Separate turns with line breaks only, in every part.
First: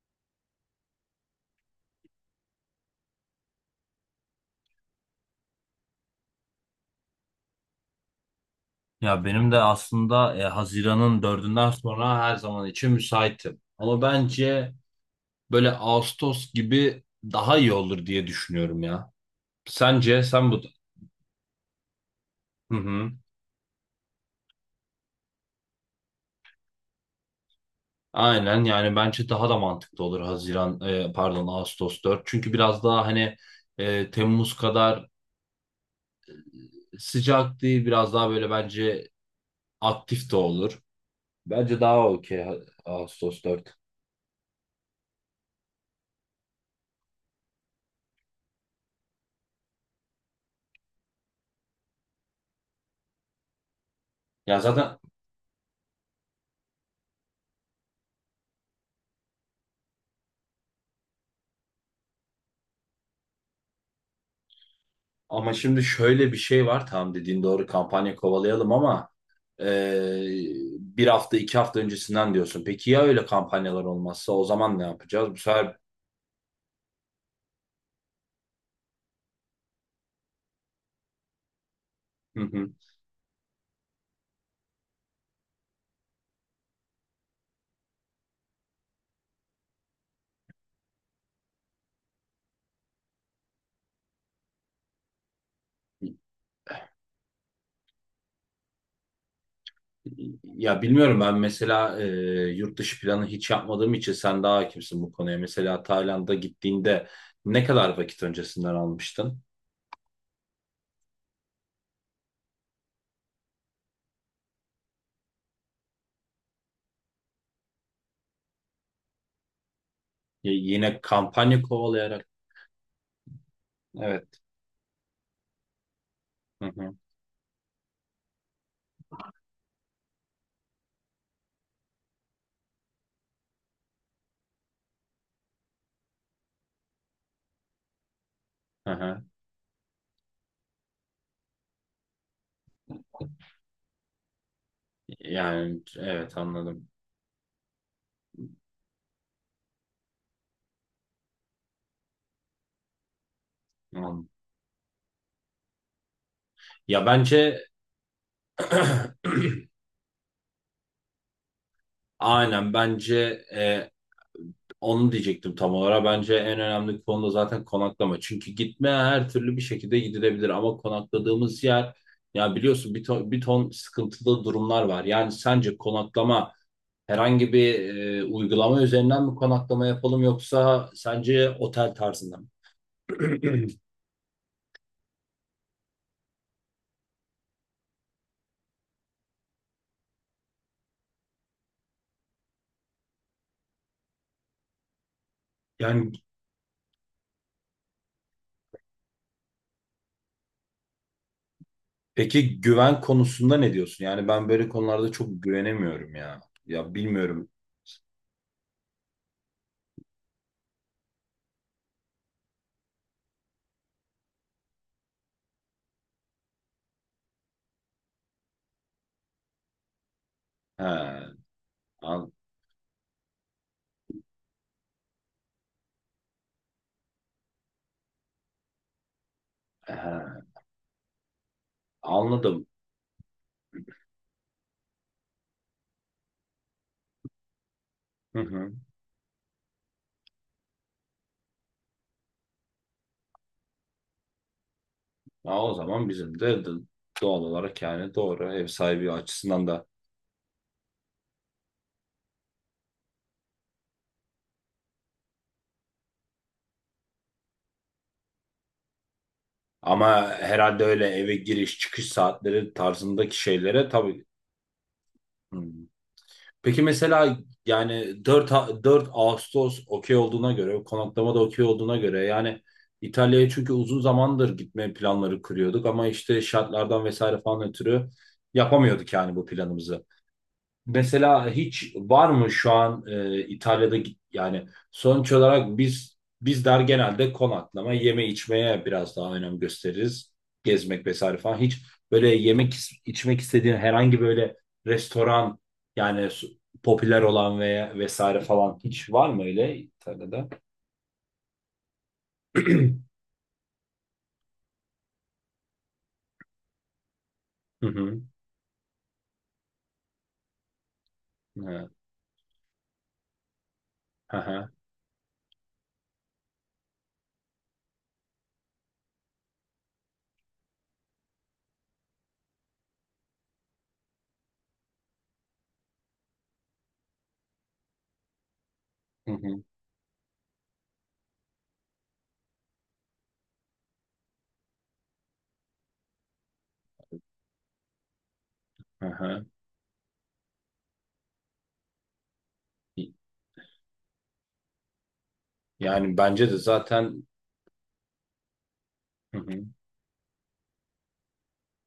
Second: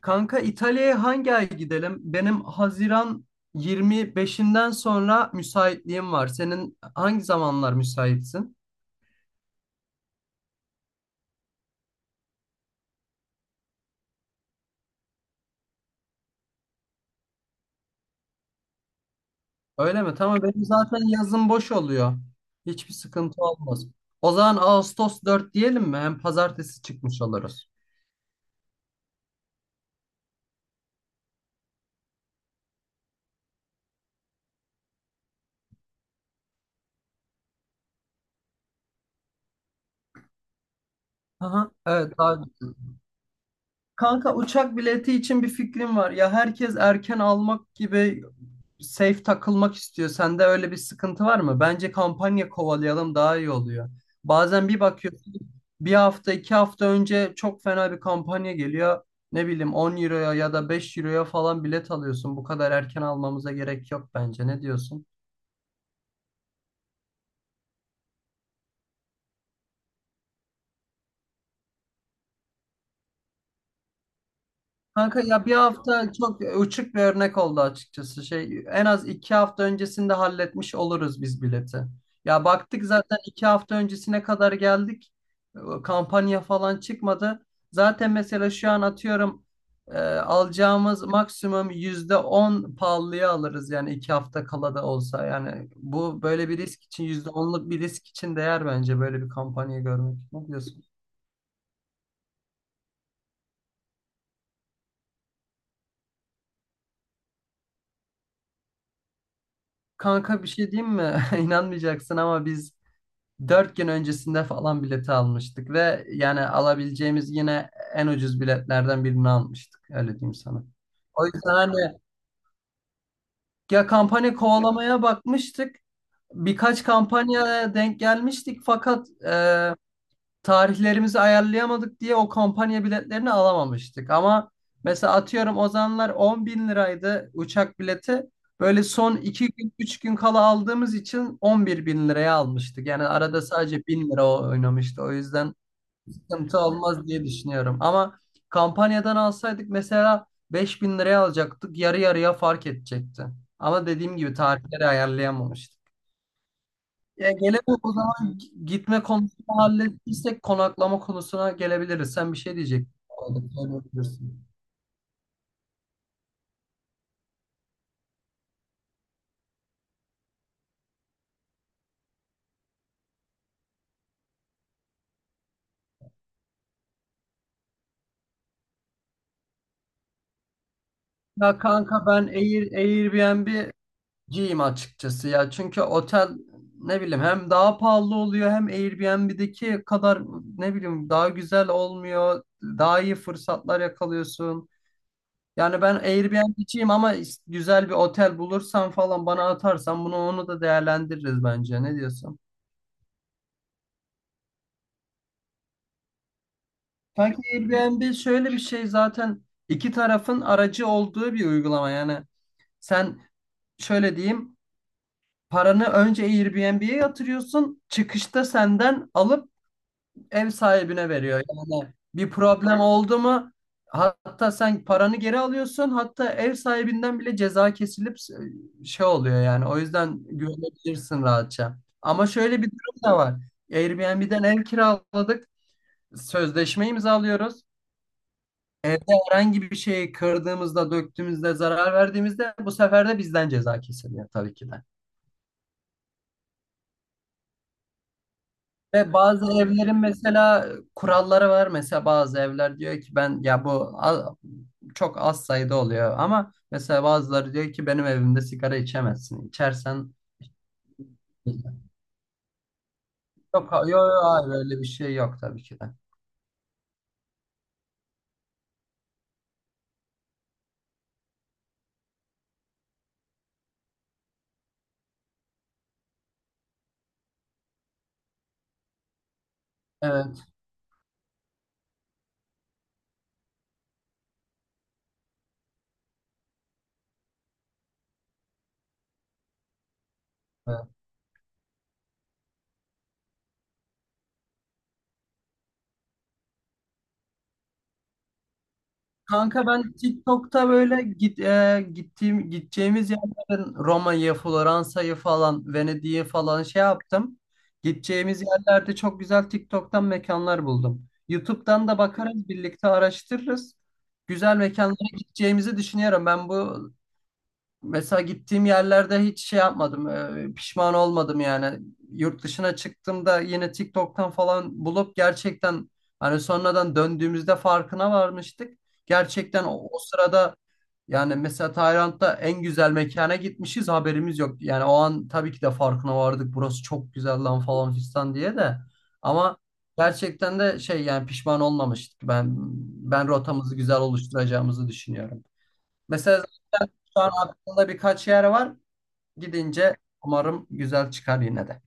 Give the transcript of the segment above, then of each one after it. Kanka İtalya'ya hangi ay gidelim? Benim Haziran 25'inden sonra müsaitliğim var. Senin hangi zamanlar müsaitsin?
Ya benim de aslında Haziran'ın dördünden sonra her zaman için müsaitim. Ama bence böyle Ağustos gibi daha iyi olur diye düşünüyorum ya.
Öyle mi?
Sence
Tamam
sen bu...
benim zaten yazın boş oluyor.
Hı
Hiçbir
hı.
sıkıntı olmaz. O zaman Ağustos 4 diyelim mi? Hem pazartesi çıkmış oluruz.
Aynen yani bence daha da mantıklı olur Haziran pardon Ağustos 4. Çünkü biraz daha hani Temmuz kadar sıcak değil biraz daha böyle bence aktif de olur.
Aha,
Bence daha
evet
okey
daha.
Ağustos 4.
Kanka uçak bileti için bir fikrim var. Ya herkes erken almak gibi safe takılmak istiyor. Sende öyle bir sıkıntı var mı? Bence kampanya kovalayalım daha iyi oluyor.
Ya
Bazen bir
zaten.
bakıyorsun bir hafta iki hafta önce çok fena bir kampanya geliyor. Ne bileyim 10 euroya ya da 5 euroya falan bilet alıyorsun. Bu kadar erken almamıza gerek yok bence. Ne diyorsun?
Ama şimdi şöyle bir şey var. Tamam dediğin doğru kampanya kovalayalım ama eee, bir hafta iki hafta öncesinden diyorsun. Peki ya öyle kampanyalar olmazsa o zaman ne
Kanka
yapacağız? Bu
ya bir
sefer...
hafta çok uçuk bir örnek oldu açıkçası. Şey en az iki hafta öncesinde halletmiş oluruz biz bileti.
Hı
Ya
hı.
baktık zaten iki hafta öncesine kadar geldik. Kampanya falan çıkmadı. Zaten mesela şu an atıyorum alacağımız maksimum %10 pahalıya alırız yani iki hafta kala da olsa. Yani bu böyle bir risk için %10'luk bir risk için değer bence böyle bir kampanya görmek. Ne
Ya
diyorsun?
bilmiyorum ben mesela yurt dışı planı hiç yapmadığım için sen daha hakimsin bu konuya. Mesela Tayland'a gittiğinde ne kadar vakit öncesinden almıştın?
Kanka bir şey diyeyim mi? İnanmayacaksın ama biz dört gün öncesinde falan bileti almıştık ve yani alabileceğimiz yine en ucuz biletlerden birini almıştık. Öyle diyeyim sana.
Yine
O yüzden
kampanya
hani
kovalayarak.
ya kampanya
Evet.
kovalamaya bakmıştık.
Hı
Birkaç
hı.
kampanyaya denk gelmiştik fakat tarihlerimizi ayarlayamadık diye o kampanya biletlerini alamamıştık. Ama mesela atıyorum o zamanlar 10 bin liraydı uçak bileti. Böyle
Hı
son
hı.
2 gün 3 gün kala aldığımız için 11 bin liraya almıştık. Yani arada sadece 1.000 lira oynamıştı. O yüzden
Yani evet
sıkıntı
anladım.
olmaz diye düşünüyorum. Ama kampanyadan alsaydık mesela 5 bin liraya alacaktık. Yarı yarıya fark edecekti. Ama dediğim
Anladım.
gibi tarihleri ayarlayamamıştık.
Ya
Ya
bence...
gelelim o zaman gitme konusunu hallettiysek konaklama konusuna gelebiliriz. Sen bir şey
Aynen
diyecektin.
bence e,
Söyleyebilirsin.
onu diyecektim tam olarak. Bence en önemli konu da zaten konaklama. Çünkü gitme her türlü bir şekilde gidilebilir ama konakladığımız yer, ya biliyorsun, bir ton, bir ton sıkıntılı durumlar var. Yani sence konaklama herhangi bir uygulama üzerinden mi konaklama yapalım, yoksa sence
Ya
otel
kanka ben
tarzında mı?
Airbnb'ciyim açıkçası ya. Çünkü otel ne bileyim hem daha pahalı oluyor hem Airbnb'deki kadar ne bileyim daha güzel olmuyor. Daha iyi fırsatlar yakalıyorsun. Yani ben
Yani
Airbnb'ciyim ama güzel bir otel bulursan falan bana atarsan bunu onu da değerlendiririz bence. Ne diyorsun?
peki güven konusunda ne diyorsun? Yani ben böyle konularda çok güvenemiyorum ya. Ya
Sanki
bilmiyorum.
Airbnb şöyle bir şey zaten iki tarafın aracı olduğu bir uygulama. Yani sen şöyle diyeyim paranı önce Airbnb'ye yatırıyorsun çıkışta senden alıp ev
He,
sahibine veriyor. Yani bir
an-
problem oldu mu hatta sen paranı geri alıyorsun hatta ev sahibinden bile ceza kesilip şey oluyor yani o
he,
yüzden güvenebilirsin rahatça. Ama şöyle bir
anladım.
durum da var. Airbnb'den ev kiraladık, sözleşme imzalıyoruz.
Hı hı.
Evde herhangi bir şeyi kırdığımızda, döktüğümüzde, zarar verdiğimizde bu sefer de bizden ceza kesiliyor tabii ki de.
Ha, o zaman bizim de doğal olarak, yani doğru, ev sahibi
Ve bazı
açısından da.
evlerin mesela kuralları var. Mesela bazı evler diyor ki ben ya bu a- çok az sayıda oluyor ama mesela bazıları diyor ki benim evimde sigara içemezsin. İçersen
Ama herhalde öyle eve
yok,
giriş çıkış saatleri tarzındaki
yok,
şeylere tabii.
hayır öyle bir şey yok
Hı.
tabii ki de.
Peki mesela yani 4 Ağustos okey olduğuna göre, konaklama da okey olduğuna göre yani İtalya'ya, çünkü uzun zamandır gitme planları kuruyorduk ama işte şartlardan vesaire falan ötürü yapamıyorduk yani bu planımızı.
Evet.
Mesela hiç var mı şu an İtalya'da yani sonuç olarak biz bizler genelde konaklama, yeme içmeye biraz daha önem gösteririz.
Evet.
Gezmek vesaire falan. Hiç böyle yemek içmek istediğin herhangi böyle restoran, yani popüler olan veya vesaire falan hiç var mı
Kanka
öyle
ben
İtalya'da?
TikTok'ta böyle gittiğim
Hı
gideceğimiz yerlerin Roma'yı, Floransa'yı falan, Venedik'i falan şey yaptım.
hı.
Gideceğimiz yerlerde çok güzel TikTok'tan mekanlar buldum.
Hı
YouTube'dan
hı.
da bakarız, birlikte araştırırız.
Hı
Güzel
hı.
mekanlara gideceğimizi düşünüyorum. Ben bu. Mesela gittiğim yerlerde hiç şey yapmadım, pişman olmadım yani. Yurt dışına çıktığımda yine TikTok'tan falan bulup gerçekten hani sonradan döndüğümüzde farkına varmıştık.
Hı hı.
Gerçekten o sırada yani mesela Tayland'da en güzel mekana gitmişiz haberimiz yok. Yani o an tabii ki de farkına vardık burası çok güzel lan falan fistan diye de.
Hı.
Ama gerçekten de şey yani pişman olmamıştık. Ben rotamızı güzel oluşturacağımızı düşünüyorum.
Yani
Mesela
bence de
zaten şu
zaten,
an aklımda birkaç yer var.
hı hı.
Gidince umarım güzel çıkar yine de.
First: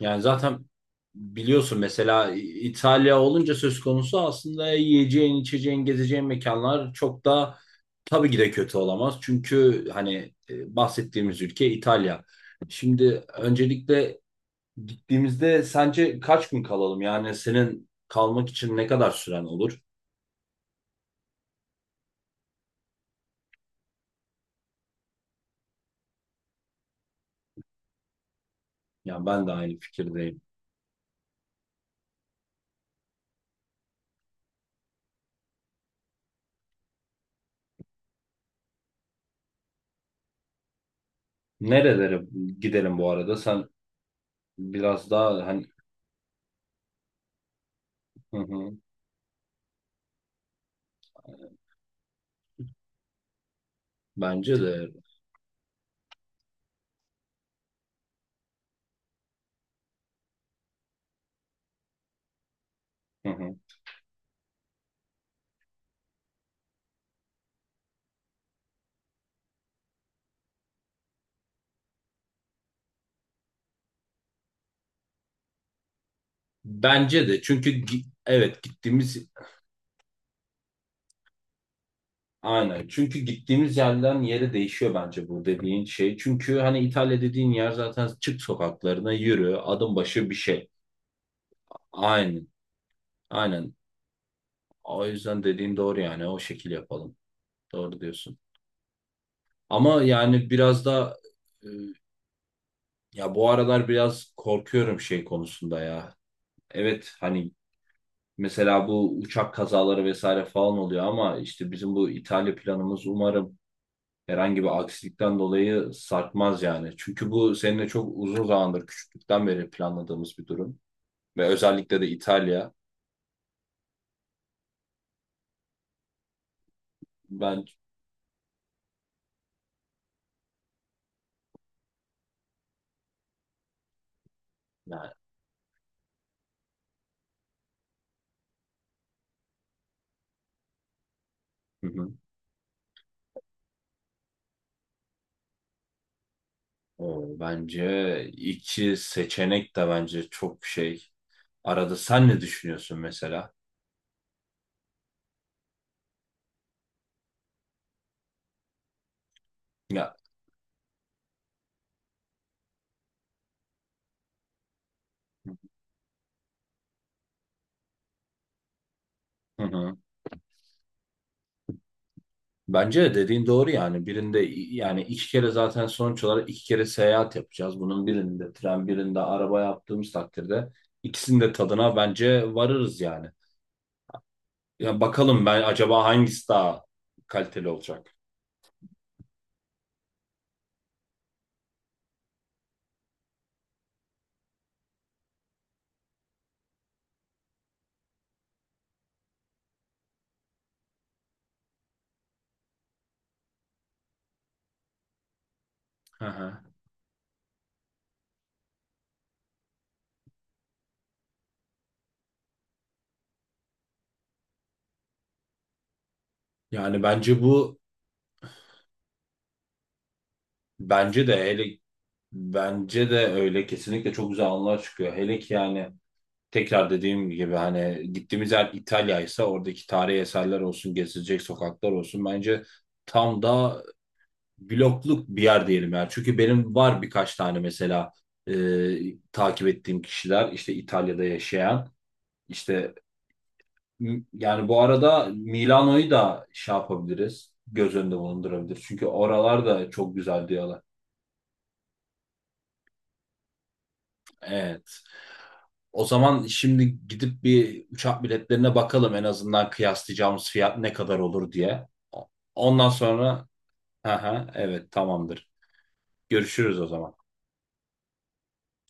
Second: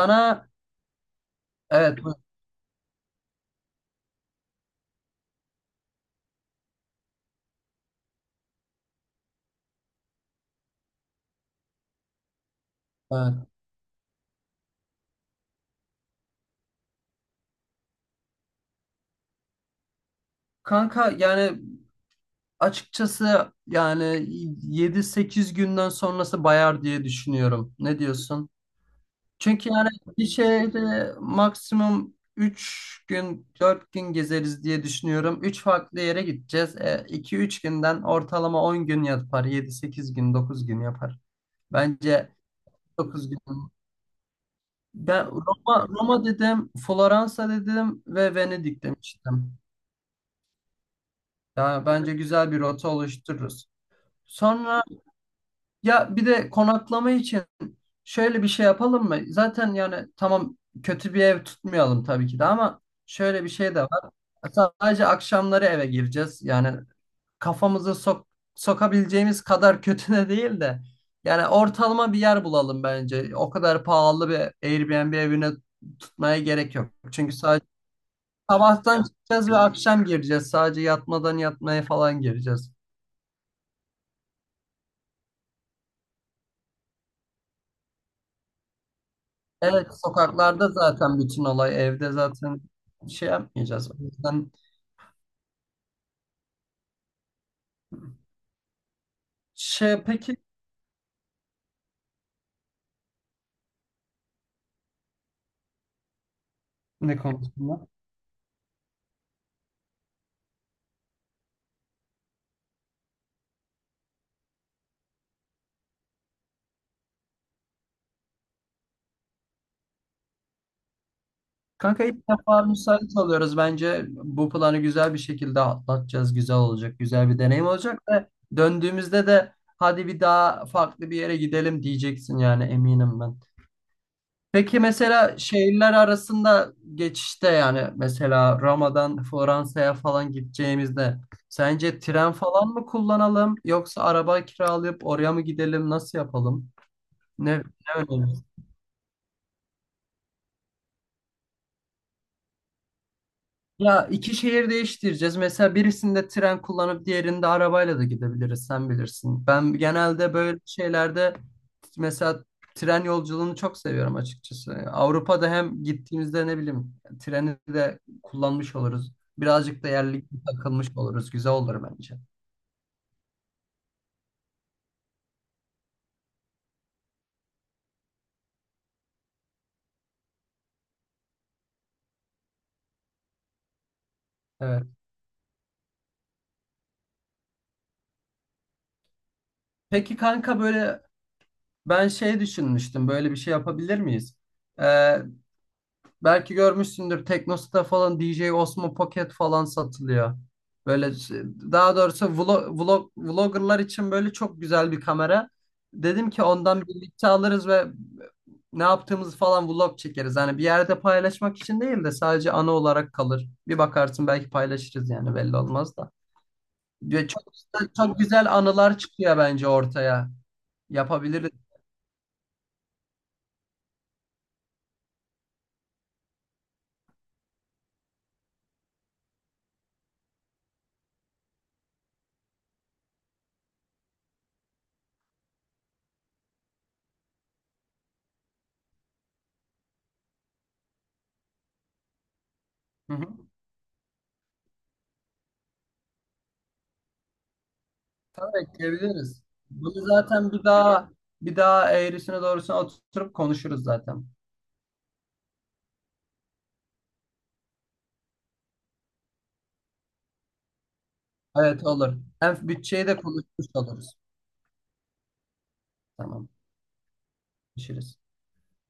Yani zaten biliyorsun
evet, buyur.
mesela İtalya olunca söz konusu, aslında yiyeceğin, içeceğin, gezeceğin mekanlar çok da tabii ki de kötü olamaz. Çünkü hani bahsettiğimiz ülke İtalya. Şimdi
Evet.
öncelikle gittiğimizde sence kaç gün kalalım? Yani senin kalmak için ne kadar süren olur?
Kanka yani açıkçası yani yedi sekiz günden sonrası bayar diye düşünüyorum. Ne diyorsun?
Yani ben de
Çünkü
aynı
yani bir
fikirdeyim.
şehri maksimum 3 gün 4 gün gezeriz diye düşünüyorum. 3 farklı yere gideceğiz. 2 üç günden ortalama 10 gün yapar. Yedi sekiz gün 9 gün yapar.
Nerelere
Bence
gidelim bu
9
arada?
gün.
Sen biraz
Ben
daha hani,
Roma dedim, Floransa dedim ve
hı hı,
Venedik demiştim. Yani bence güzel bir rota oluştururuz.
bence
Sonra
de,
ya bir de konaklama için şöyle bir şey yapalım mı? Zaten yani tamam kötü bir ev tutmayalım tabii ki de ama
hı
şöyle bir
hı.
şey de var. Sadece akşamları eve gireceğiz. Yani kafamızı sokabileceğimiz kadar kötü de değil de yani ortalama bir yer bulalım bence. O kadar pahalı bir Airbnb evine tutmaya gerek yok.
Bence
Çünkü
de
sadece
çünkü evet,
sabahtan
gittiğimiz...
çıkacağız ve akşam gireceğiz. Sadece yatmadan yatmaya falan gireceğiz.
Aynen. Çünkü gittiğimiz yerden yere değişiyor bence bu dediğin şey. Çünkü hani İtalya dediğin yer, zaten çık sokaklarına yürü,
Evet,
adım başı bir şey.
sokaklarda zaten bütün olay. Evde
Aynen.
zaten şey
Aynen.
yapmayacağız. O yüzden
O yüzden dediğin doğru yani. O şekil yapalım. Doğru diyorsun. Ama
şey, peki,
yani biraz da e, ya bu aralar biraz korkuyorum şey konusunda ya. Evet
ne
hani
konusunda?
mesela bu uçak kazaları vesaire falan oluyor, ama işte bizim bu İtalya planımız umarım herhangi bir aksilikten dolayı sarkmaz yani. Çünkü bu seninle çok uzun zamandır, küçüklükten beri planladığımız bir durum. Ve özellikle
Kanka
de
ilk defa
İtalya.
müsait oluyoruz. Bence bu planı güzel bir şekilde atlatacağız. Güzel olacak. Güzel bir
Ben,
deneyim olacak ve döndüğümüzde de hadi bir daha farklı bir yere gidelim diyeceksin yani eminim ben. Peki
yani,
mesela şehirler arasında geçişte yani mesela Roma'dan Fransa'ya falan gideceğimizde
hı
sence
hı.
tren falan mı kullanalım yoksa araba kiralayıp oraya mı gidelim, nasıl yapalım?
O,
Ne
bence
önerirsin?
iki seçenek de bence çok şey. Arada sen ne düşünüyorsun mesela?
Ya iki şehir değiştireceğiz. Mesela birisinde tren kullanıp diğerinde arabayla da gidebiliriz. Sen bilirsin. Ben
Ya,
genelde böyle şeylerde mesela tren yolculuğunu çok seviyorum açıkçası. Avrupa'da hem gittiğimizde ne bileyim treni de kullanmış oluruz.
hı
Birazcık da
hı.
yerli takılmış oluruz. Güzel olur bence.
Bence de dediğin doğru yani birinde yani iki kere, zaten sonuç olarak iki kere seyahat yapacağız. Bunun birinde tren, birinde araba yaptığımız takdirde ikisinin de tadına bence varırız yani.
Evet.
Ya bakalım, ben acaba hangisi daha kaliteli olacak?
Peki kanka böyle ben şey düşünmüştüm. Böyle bir şey yapabilir miyiz? Ee, Belki görmüşsündür Teknosa'da falan DJ Osmo Pocket falan satılıyor. Böyle şey- Daha doğrusu vloggerlar için böyle çok güzel bir kamera.
Hı
Dedim ki
hı.
ondan birlikte alırız ve ne yaptığımızı falan vlog çekeriz. Hani bir yerde paylaşmak için değil de sadece ana olarak kalır. Bir bakarsın belki paylaşırız yani belli olmaz da.
Yani
Ve
bence
çok,
bu,
çok güzel anılar çıkıyor bence ortaya.
bence de
Yapabiliriz.
hele, bence de öyle, kesinlikle çok güzel anılar çıkıyor. Hele ki yani, tekrar dediğim gibi, hani gittiğimiz yer İtalya ise, oradaki tarihi eserler olsun, gezilecek sokaklar olsun, bence tam da blokluk bir yer diyelim yani. Çünkü benim var birkaç tane mesela, e, takip ettiğim kişiler, işte İtalya'da yaşayan, işte...
Hı hı.
Yani bu arada Milano'yu da şey yapabiliriz. Göz önünde
Tabii
bulundurabiliriz. Çünkü
ekleyebiliriz.
oralar da
Bunu
çok güzel
zaten
diyorlar.
bir daha eğrisine doğrusuna oturup konuşuruz zaten.
Evet. O zaman şimdi gidip bir uçak biletlerine bakalım, en azından kıyaslayacağımız fiyat ne kadar olur
Evet
diye.
olur. Hem
Ondan
bütçeyi de
sonra,
konuşmuş oluruz.
aha, evet, tamamdır.
Tamam.
Görüşürüz o zaman.
Konuşuruz.